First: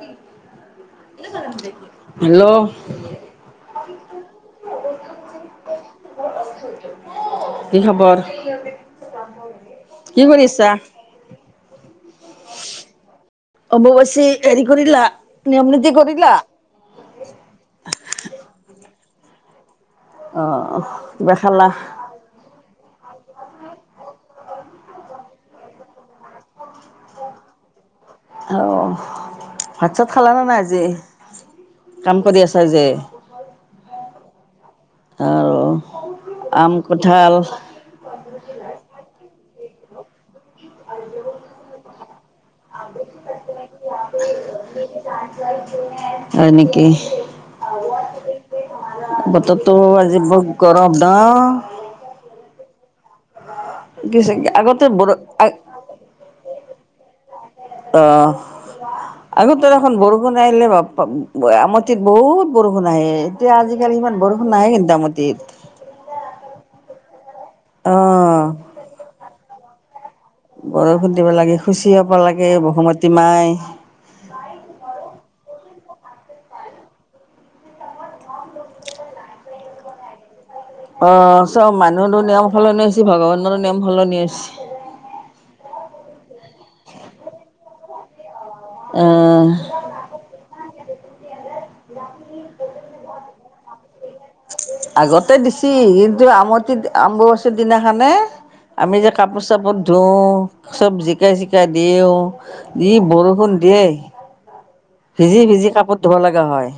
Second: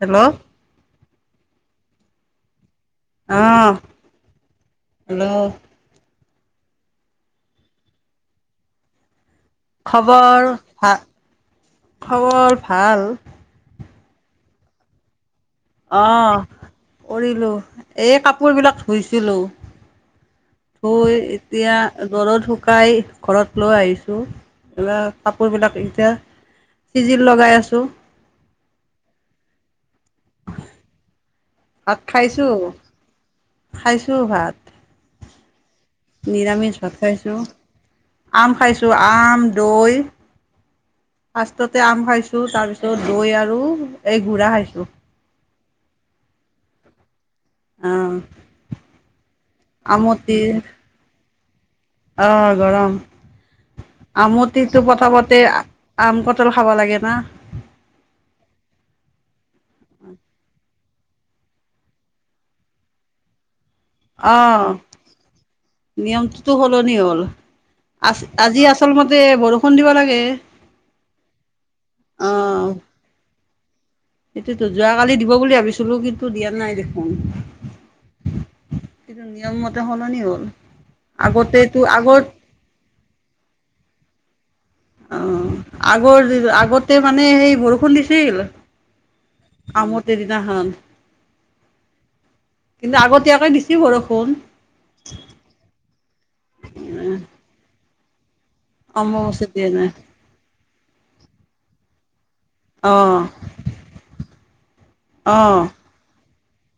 Hello hello. আহ hello. এইহবৰ [unintelligible] খবৰ ভা খবৰ ভাল। অম্বুবাচি হেৰি কৰিলা। নিয়ম নীতি কৰিলা? আহ কৰিলো এই কাপোৰ বিলাক ধুইছিলো। অ' থই কিবা খালা এতিয়া ঘৰত শুকাই ঘৰত লৈ আহিছোঁ এইব কাপোৰবিলাক এতিয়া। চিজিল লগাই আছো। অ', ভাত চাত খালা নে নাই আজি? ভাত কাম কৰি খাইছো আছা যে খাইছো ভাত। আৰু আম নিৰামিষ ভাত কঁঠাল খাইছো, আম খাইছো আম। ৰ'ল। ফাৰ্ষ্টতে আম খাইছো তাৰপিছত দৈ আৰু এই গুড়া খাইছো। নেকি। অ', বততো আজি আমটিৰ গৰম ন'। অ' গৰম। কি আগতে আমটিটো বৰ পথাপতে অ' আম কটল খাব লাগে না। অ', আগতে এখন বৰষুণ আহিলে আমতিত বহুত বৰষুণ আহে এতিয়া আজি অ'নিয়মটোতো সলনি হ'ল। আছ অ' আজি আচল মতে বৰষুণ দিব লাগে। বৰষুণ দিব লাগে শুচি হব লাগে আহ বসুমতী মাই। সেইটোতো যোৱাকালি দিব বুলি ভাবিছো। চুলুকিতটো দিয়া নাই দেখোন কিন্তু নিয়ম মতে সলনি হ'ল। অ', চব আগতেতো মানুহৰো আগত নিয়ম সলনি হৈছে ভগৱানৰো নিয়ম সলনি হৈছে। অ', আগৰ আগতে মানে সেই বৰষুণ দিছিল। আহ আমতেদিনাখন কিন্তু আগতীয়াকে দিছি বৰষুন। আগতে দিছি খানে আমি যে কাপোৰ অম্বুবাচীৰ চাপোৰত দিনা ধোও চব জিকাই চিকাই দিওঁ অ ই বৰষুণ দিয়ে অ ভিজি ভিজি কাপোৰ ধোব লগা হয়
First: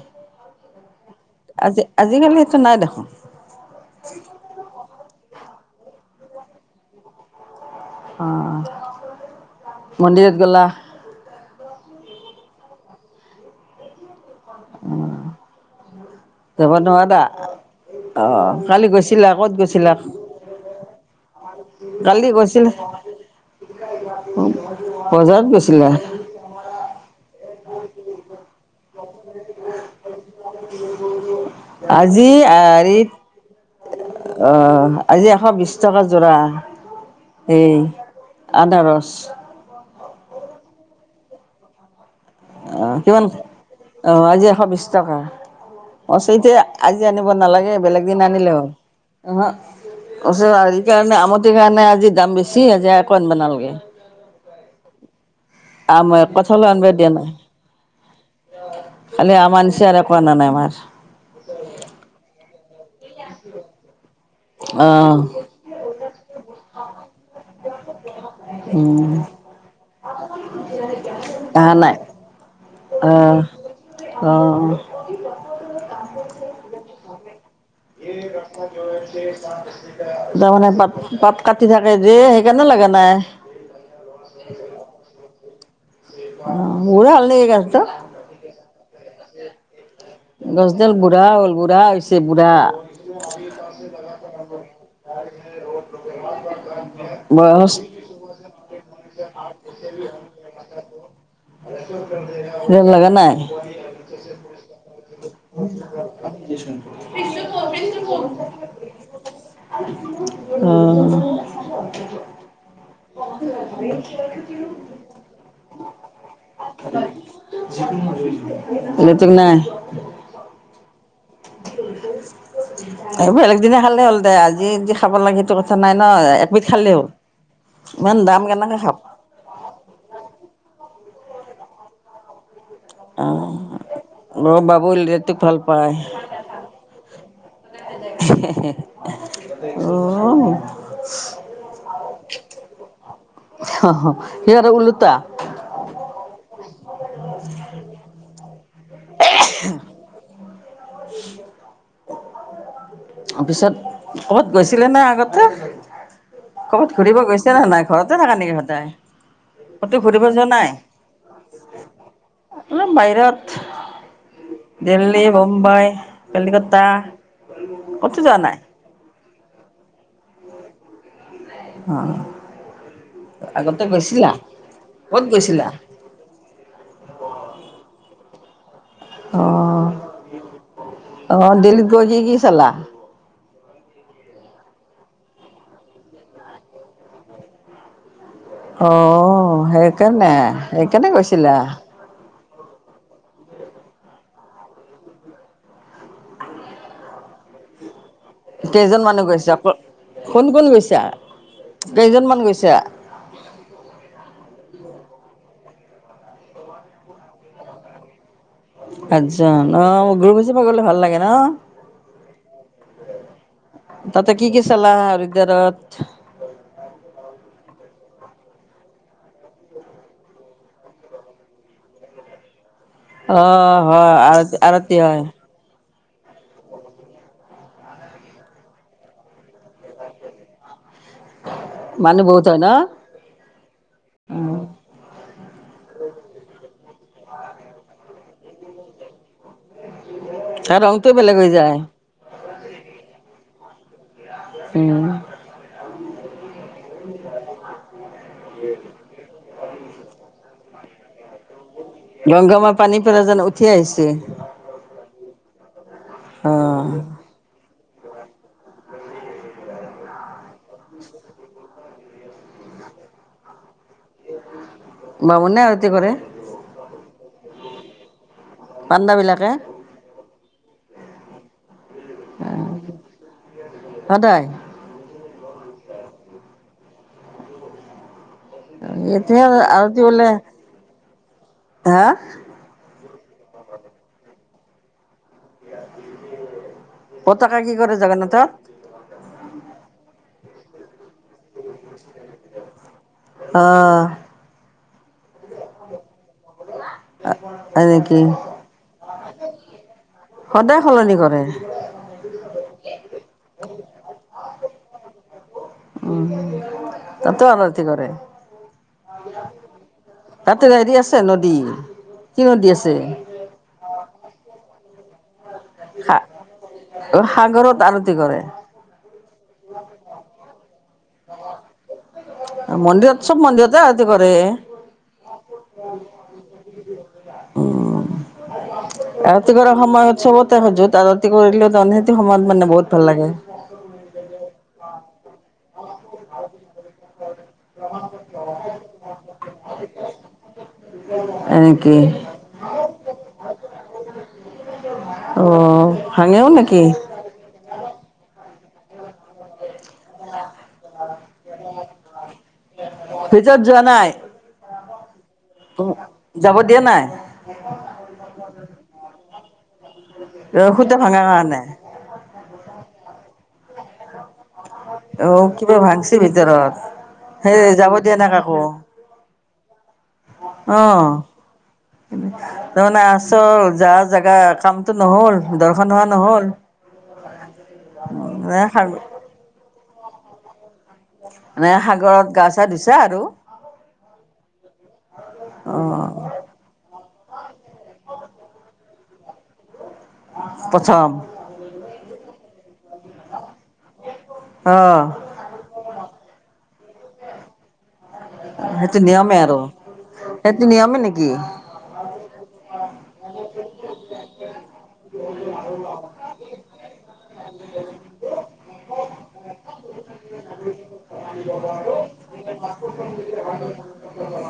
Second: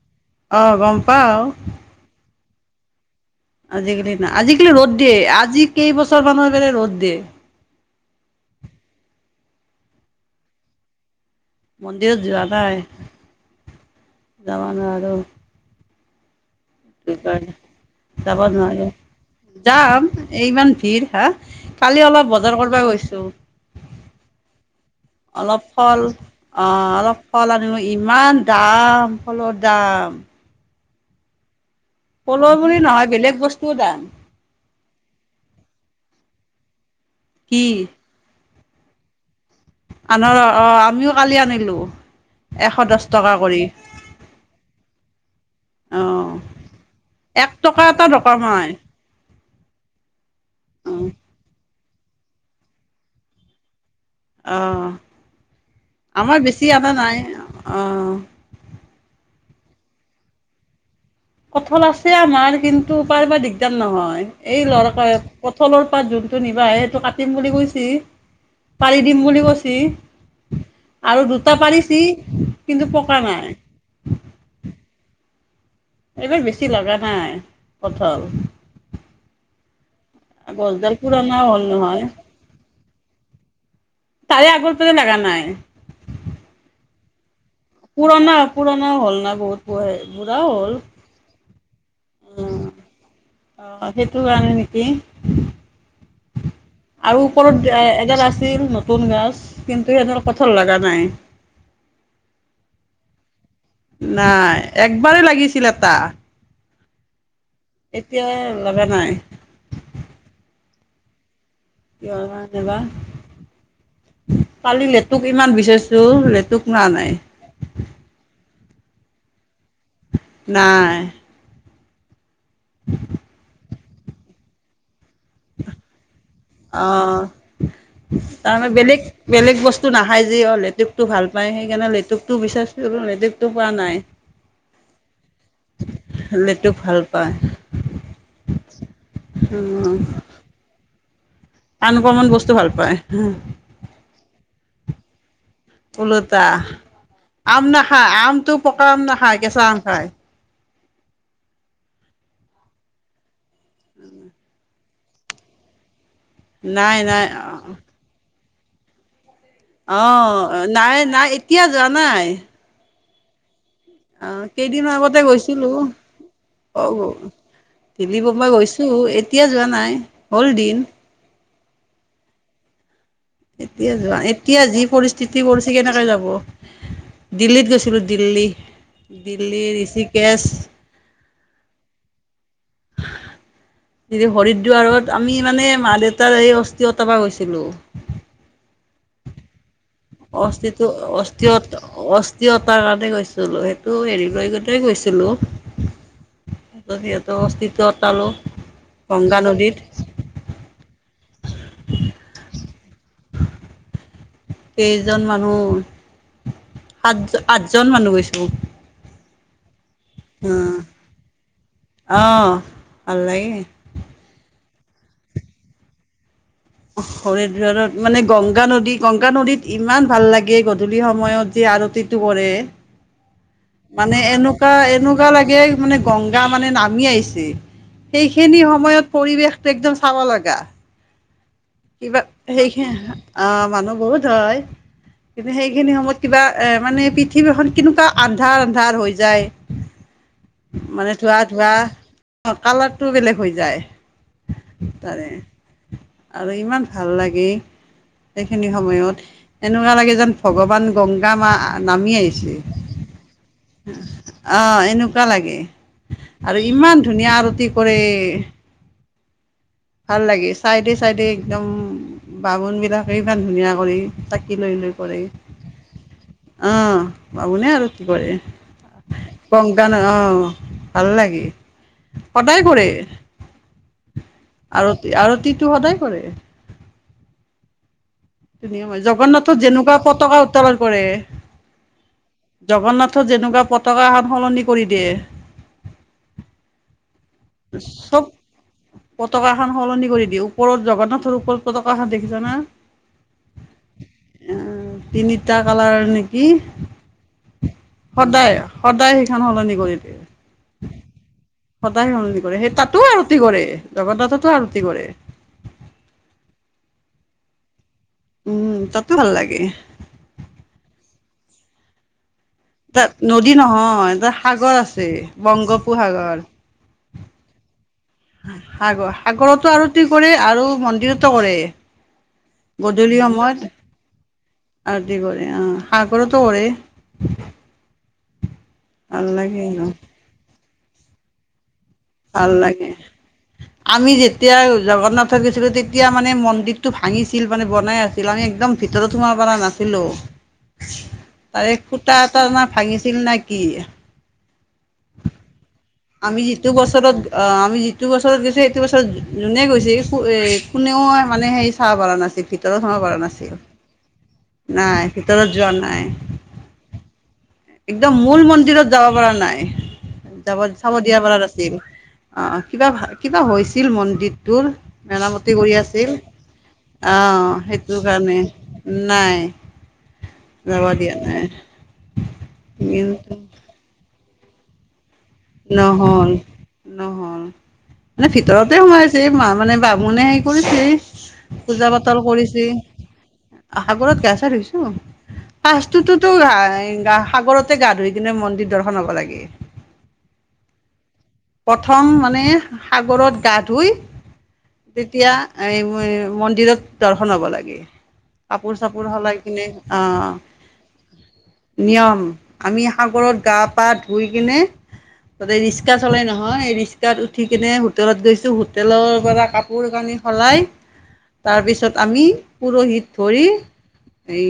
অ' গম পাও। আজি আজিকালি নাই দেখোন। আজিকালি না আজিকালি ৰ'দ দিয়ে আজি কেইবছৰ মানুহ বলে ৰ'দ দিয়ে। অ, মন্দিৰত গেলা। মন্দিৰত যোৱা যাবা নোৱাৰোঁ। যাবৰ নোৱাৰা দা যাব নোৱাৰাৰে যাম ইমান ভিৰ হা কালি অলপ বজাৰ কৰিব গ বজাৰত অলপ গৈছিলা ফল আহ অলপ ফল আন ইমান দাম ফলৰ দাম। আজি ফলৰ বুলি নহয় আৰিত বেলেগ বস্তুও দাম আহ আজি এশ বিশ টকা যোৰা কি এই আদাৰস আনৰ অ, আমিও কালি আনিলো। এশ আহ, দহ কিমান টকা কৰি আহ আজি এশ বিশ টকা। অ অচতিয়া আজি আনিব এক নালাগে টকা বেলেগ এটা দিন আনিলে হ'ল নকমাই আহ হা আ এই অ কাৰণে আমটিৰ কাৰণে আজি দাম বেছি আজি আকৌ আনব নালগে। আহ আমাৰ কঁঠালো বেছি আনিব আনা দিয়া নাই অ' খালি আমাৰ নিচিনা আৰু একো আনা নাই আমাৰ কঠল আছে আমাৰ কিন্তু পাৰিবাৰ দিগদাৰ নহয়। এই লৰা অ' পঠলৰ পাত যোনটো নিবা সেইটো কাটিম বুলি কৈছি। পাৰি উম দিম বুলি কৈছি। আৰু দুটা অহা নাই পাৰিছি কিন্তু পকা নাই। থ কাম। হয় তাৰমানে গছডাল পাত পুৰণাও পাত হ'ল কাটি থাকে নহয় যে সেইকাৰণে লাগ লিগা নাই। তাৰে আগৰ প লগা নাই। অ, উৰে হাল ন। পুৰণা, পুৰণা হ'ল না বহুত। বুঢ়াও হ'ল গছডাল বুঢ়া হ'ল বুঢ়া হৈছে বুঢ়া দা অঁ সেইটো কাৰণে নেকি আৰু ওপৰত এডাল আছিল নতুন গছ কিন্তু সিহতৰ কঠৰ লগা নাই। ন লগা নাই। নাই একবাৰেই লাগিছিল এটা। এতিয়া লগা আহ নাই [unintelligible] কিয় নামাতে বা কালি লেতুক ইমান বিচাৰিছোঁ লেতুক মাৰা নাই। নতুন নাই। নাই। এইবোৰ বেলেগ দিনে খালে হ'ল দে আজি য খাব লাগে সটো কথা নাই ন। একবিধ খালেই হ'ল অ' ইমান দাম তাৰমানে কেনেকৈ খাম বেলেগ- বেলেগ বস্তু নাখায় যি অ লেটুক ভাল পাই সেইকাৰণে লেটুকটো বিচাৰছো অ' লেটুকতটো পোৱা নাই। অ বাবু ৰাটোক ভাল পায়। লেটুক ভাল পায় অ', আনকমান বস্তু ভাল পায়। অ, সিহ আৰু উওলোটা। ওলোটা আম নাখায় আমটো পকা আম নাখায় কেচা আম খায়। পিছত ক'ত গৈছিলে নে আগতে। ক'ৰবাত নাই ঘূৰিব নাই গৈছে নে নাই ঘৰতে থকা নেকি সদায়? ক'তো ঘূৰিব আহ যোৱা নাই - নাই এতিয়া যোৱা নাই। অলপ বাহিৰত আহ কেইদিনৰ আগতে দিল্লী, গৈছিলো মুম্বাই, কলিকতা অ, ক'তো দিল্লী যোৱা বোম্বাই নাই? গৈছোঁ এতিয়া যোৱা নাই হ'ল দিন অঁ এতিয়া যোৱা এতিয়া যি ক'ত পৰিস্থিতি গৈছিলা? পৰিছে কেনেকে যাব দিল্লীত গৈছিলো দিল্লী দিল্লী আহ ঋষিকেশ আহ দিলীপ গজী কি চলা হৰিদ্বাৰত আমি মানে মা দেউতাৰ এই অস্থিৰ অতাবা গৈছিলো আহ সেইকাৰণে সেইকাৰনে কৈছিলা ীয়তাৰ কাৰণে গৈছিলো সেইটো হেৰি লৈ গলে গৈছিলো সিহতো অস্তিত্বত কেইজন মানুহ গৈছে আক কোন কোন গৈছে কেইজনমান গৈছে কেইজন মানুহ সাত আঠজন মানুহ গৈছো কচজন ন মোৰ গ্ৰুপহিচাপে গলে ভাল লাগে ন। অ', ভাল লাগে তাতে কি-কি চলা আৰু হৰিদুৱাৰ্ত। হয় দাৰত মানে গংগা নদী গংগা নদীত ইমান ভাল লাগে গধূলি সময়ত যে আৰতিতটো কৰে অ' হয় মানে আৰতি এনেকুৱা আৰতি হয়। এনেকুৱা লাগে মানে গংগা মানে নামি আহিছে সেইখিনি সময়ত পৰিৱেশটো একদম চাব লগা কিবা মানুহ বহুত হয় ন? সেইখিন অহ মানুহ বহুত হয়। কিন্তু সেইখিনি সময়ত কিবা এ াৰ মানে পৃথিৱী এখন কেনেকুৱা আন্ধাৰ আন্ধাৰ হৈ যায় তাৰ ৰংটো মানে বেলেগ ধোৱা হৈ ধোৱা যায় কালাৰটো বেলেগ হৈ যায় এই তাৰে। আৰু ইমান ভাল লাগে সেইখিনি সময়ত এনেকুৱা লাগে যেন ভগৱান গংগা মা নামি আহিছে গংগামাৰ পানী পেলাই যেন উঠি আহিছে অ' এনেকুৱা লাগে অ আৰু ইমান ধুনীয়া আৰতি কৰেৰে ভাল লাগে চাইডে-চাইডে একদম বামুন বিলাকে ইমান ধুনীয়া কৰি। কি লৈ লৈ কৰে বামুণে আৰতি কৰে আহ বাবুনেে আৰতি কৰে পাণ্ডা বিলাকে কং গান অ ভাল লাগি কদায় কৰে সদায় আৰতি আৰতিটো সদায় কৰে ধুনীয়া ম এতিয়া জগন্নাথত যেনেকুৱা আৰতি বোলে পতকা উত্তোলন কৰে হা জগন্নাথ যেনেকুৱা পতাক সান সলনি কৰি দিয়ে [unintelligible] কি কৰে চব জগন্নাথত পতকাখন সলনি কৰি দিিয় ওপৰত জগন্নাথ ওপৰত পতকাখান দেখিছ না অহ, অ তিনিটা কালাৰ নেকি হয় নেকি সদায় সদায় সেইখন সলনি কৰি দিয়ে সদায় সলনি কৰে। সদায় সলনি কৰে সেই তাতো আৰতি কৰে জগন্নাথতো আৰতি কৰে। উম, তাতে আৰতি কৰে। উম, তাতো ভাল লাগে। তাতে হেৰি আছে নদী কি নদী আছে তাত নদী নহয় তাত সাগৰ আছে সা বংগোপসাগৰ অ', সাগৰত আৰতি কৰে সাগৰ সাগৰতো আৰু কি কৰে আৰু মন্দিৰতো কৰে গধূলি মন্দিৰত চব সময়ত মন্দিৰতে আৰতি কৰে আদি কৰে আহ সাঁহ ঘৰতো কৰে উ ভাল আৰতি লাগে কৰা আৰু সময় হ চবতে সজুত আৰতি কৰিলেওহ ভাল লাগে আমি যেতিয়া জগন্নাথত গৈছিলো তেতিয়া মানে মন্দিৰ টো ভাঙিছিল মানে বনাই আছিল আমি একদম ভিতৰত সোমাব পৰা নাছিলো তাৰে এই এনেকি সুতা এটানা ভাঙিছিল নে কি অ' আমি ভাঙেও যিটো নেকি? বছৰত অহ আমি যি এইটো বছৰত গৈছে এইটো বছৰত যোনে গৈছে এ কোনেও মানে হেৰি চাব পৰা নাছিল ভিতৰত পৰা নাছিল ভিতৰত যোৱা নাই? নাই ভিতৰত জ্বোৱা নাই [inaudible] যাব দিয়া নাই? একদম মূল মন্দিৰত যাব পৰা নাই যাব অ' খুটা চাম দিয়া ভাঙা পৰা কাৰণে নাছিল অ অ কিবা হৈছিল মন্দিত দোৰ অ' মেৰামতি কৰি কিবা আছিল ভাংছি ভিতৰত। অ সেই যাব সেইটো দিয়া নাই কাৰণে কাকো নাই অ যাব দিয়া নাই তাৰমানে কিন্তু আছো যা জাগা কামটো নহল দৰ্শন হোৱা নহল [inaudible] নহ'ল মানে ভিতৰতে সোমাইছে মা মানে বামুণে হেৰি কৰি মানে পূজা পাতল সাগৰত গা চা কৰিছে ধুইছা আৰু সাগৰত গা চা ধূইছো পাচটোতো অ'। গা সাগৰতে গা ধুই কিনে মন্দিৰ দৰ্শন হ'ব লাগে প্ৰথম প্ৰথম মানে সাগৰত গা ধুই অ' তেতিয়া এই মন্দিৰত দৰ্শন হব লাগে কাপোৰ সেইটো চাপোৰ সলাই নিয়মে কিনে আৰু। অহ সেইটো নিয়মে নেকি? নিয়ম আমি সাগৰত গা পা ধুই কিনে তাতে ৰিক্সাত চলাই নহয় এই ৰিক্সাত উঠি কেনে হোটেলত গৈছো হোটেলৰ পৰা কাপোৰ কানি সলাই তাৰপিছত আমি পৰহিত ধৰি এই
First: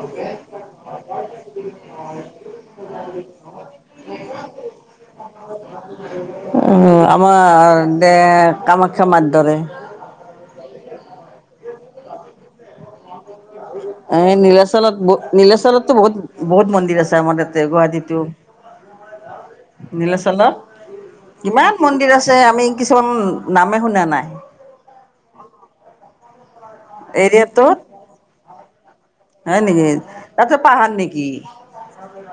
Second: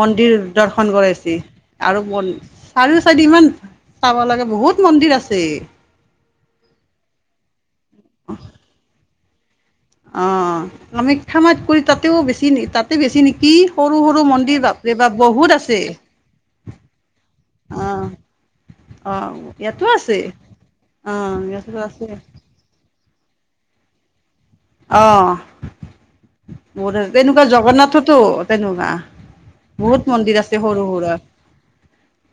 মন্দিৰ দৰ্শন কৰাইছে আৰু চাৰিও চাৰি ইমান চাব লাগে বহুত মন্দিৰ আছে উ আমাৰ দে কামাখ্যা মাৰ ধৰে অ আমি কামাখ্যা মাৰ কৰি তাতেও বেছি তাতে বেছি কি সৰু সৰু এই মন্দিৰ বাপৰে নীলাচলত বা ব বহুত আছে নীলাচলততো বহুত বহুত মন্দিৰ আছে আমাৰ তাতে অ গুৱাহাটীতো। অ ইয়াতো আছে নীলাচলত অ' ইয়াতো কিমান মন্দিৰ আছে আমি কিছুমান নামে শুনা নাই অহ বহত তেনেকুৱা এৰিয়াটোত জগন্নাথতো তেনেকুৱা হয় নেকি? বহুত মন্দিৰ তাতে আছে সৰু পাহাৰ সুৰা নেকি?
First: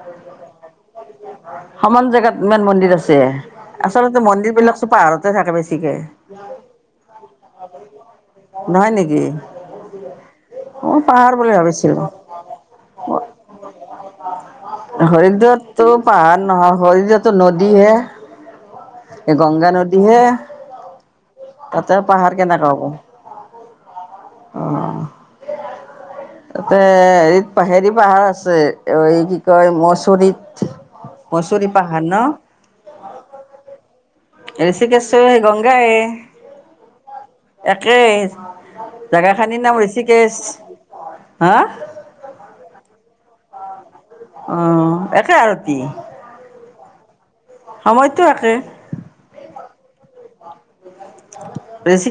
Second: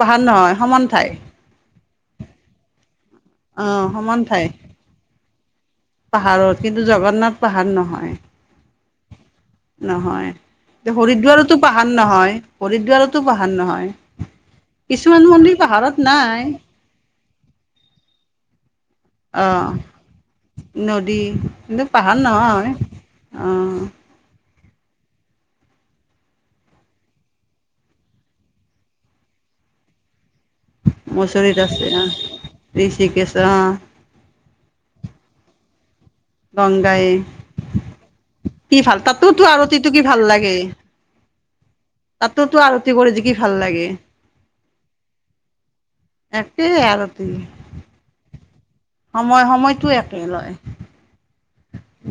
পাহাৰ নহয় সমান ঠাই সমান জেগাত ইমান মন্দিৰ আছে অ' আচলতে মন্দিৰ বিলাক চব পাহাৰতে থাকে বেছি পাহাৰৰ কিন্তু জগন্নাথ পাহাৰ নহয় নহয় নেকি? [inaudible] নহয় এ মই পাহাৰ বুলি হৰিদ্বাৰতো পাহাৰ ভাবিছিলোঁ। নহয় হৰিদ্বাৰতো পাহাৰ নহয় কিছুমান মন্দিৰ হৰিদ্বাৰতো পাহাৰত পাহাৰ নাই নহয় হৰিদ্বাৰতো নদীহে এই গংগা অ' নদী হে নদী কিন্তু পাহাৰ নহয় অ অ [inaudible] এ হেৰিত হেৰি পাহাৰ আছে এই কি কয় মচৰিত মচৰিত মচুৰি আছে পাহাৰ অহ ন? ঋষিকেশ অহ ঋষিকেশৰ সেই গংগাই এ গংগায়ে একে জেগাখিনিৰ নাম আৰতিটো ঋষিকেশৰ হা তাতো তো আৰতি কৰি কি ভাল লাগে অ একে আৰু কি একটেই আৰু সময়টো একে। সময় সময়টো একে লয়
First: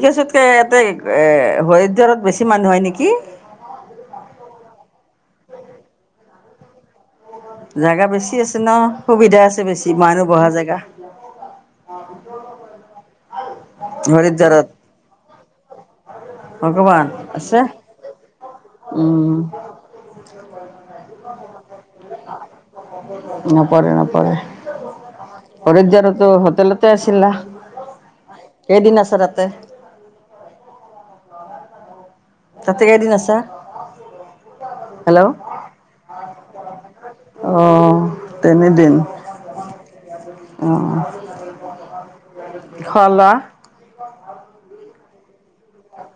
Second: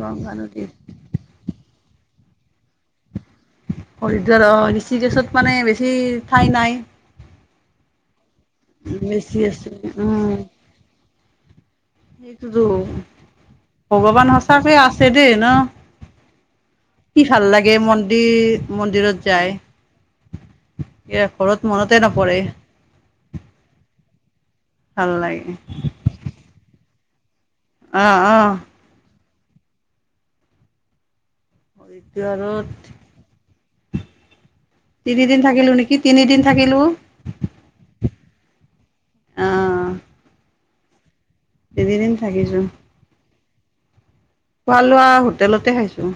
গংগা নদীত ইয়াতে এ হৰিদ্বাৰত বেছি মানুহ হয় নেকি হৰিদ্বাৰ অ ঋষিকেশ বেছি মানে বেছি ঠাই নাই জেগা বেছি আছে ন বেছি সুবিধা আছে, বেছি মানুহ উম বহা জেগা সেইটোতো ভগৱান হৰিদ্বাৰত। সঁচাকে আছে দেই ন ভগৱান কি ভাল আছে লাগে মন্দিৰ মন্দিৰত উম যায়। ই ঘৰত মনতে নপৰে হয় ভাল লাগে হৰিদাৰতো হোটেলতে আছিলা। আহ-আহ কেইদিন [inaudible] এইটো আৰু তাতে কেইদিন আছা তিনিদিন থাকিলো নেকি তিনিদিন থাকিলো। আহ তেতিনিদিন অ আহ তিনিদিন থাকিছো খৱা লৱা খোৱা লোৱা হোটেলতে খাইছো।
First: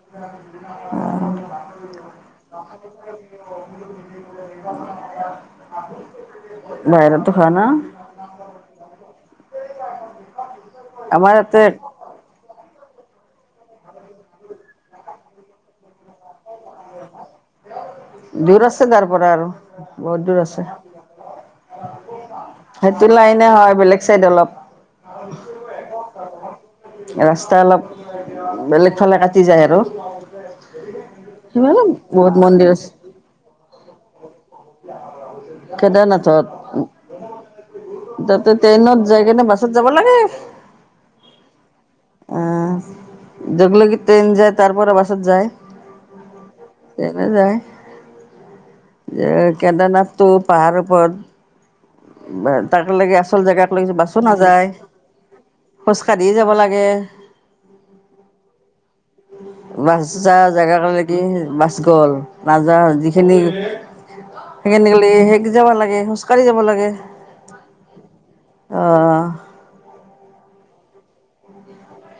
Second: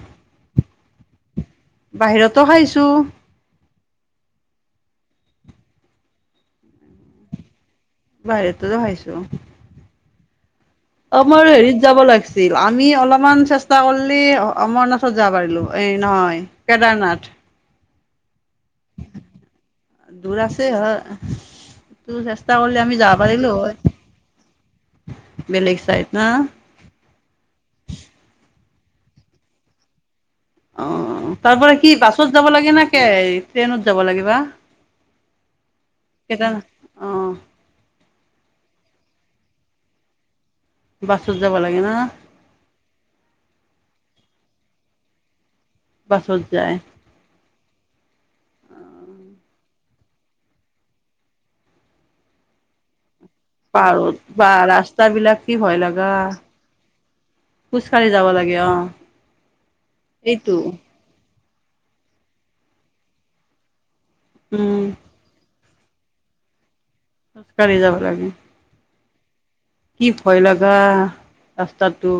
বাহিৰতো [inaudible] খাইছো বাহিৰতে খৱা না বাহিৰতে খাইছোঁ আমাৰ হেৰিত যাব লাগছিল আমি অলপমান চেষ্টা কৰিল অমৰনাথত যাব পাৰিলো, এই নহয় কেদাৰনাথ দূৰ আছে তাৰ পৰা আৰু বহুত দূৰ আছে। তোৰ চেষ্টা কৰিলে আমি সেইটো যাব লাইনে পাৰিলো হয়। বেলেগ চাইড অলপ বেলেগ চাইড না ৰাস্তা অলপ বেলেগ ফালে কাটি যায় আৰু অ, তাৰ পৰা সিমানে কি বাছত বহুত যাব মন্দিৰ লাগে আছে নোক ট্ৰেইনত যাব লাগে বা। কেদাৰনাথত কেদাৰ অ তাতে টেইনত যায় কেনে বাছত যাব লাগে। অ বাছত যাব লাগে না জৰলৈকে ট্ৰেইন যাই আৰু তাৰ পৰা বছত যায়। বাচোন তেনে যায় কেদাৰনাথটো পাহাৰ ওপৰত তাক লাগে আছ আচল জেগাত লৈছ পাহাৰত বাছো বা নাযায় ৰাস্তাবিলাক কি ভয় খোজ লগা কাঢ়িব যাব লাগে। খোজকাঢ়ি যাব লাগে অ, বাছছা এইটো জেগা কাৰলে কি বাছ গ'ল নযোৱা যিখিনি উম সেইখিনি সেই যাব লাগে খোজকাঢ়ি যাব লাগে। খোজকাঢ়ি যাব লাগে। অ কি ভয় লগা ৰাস্তাটো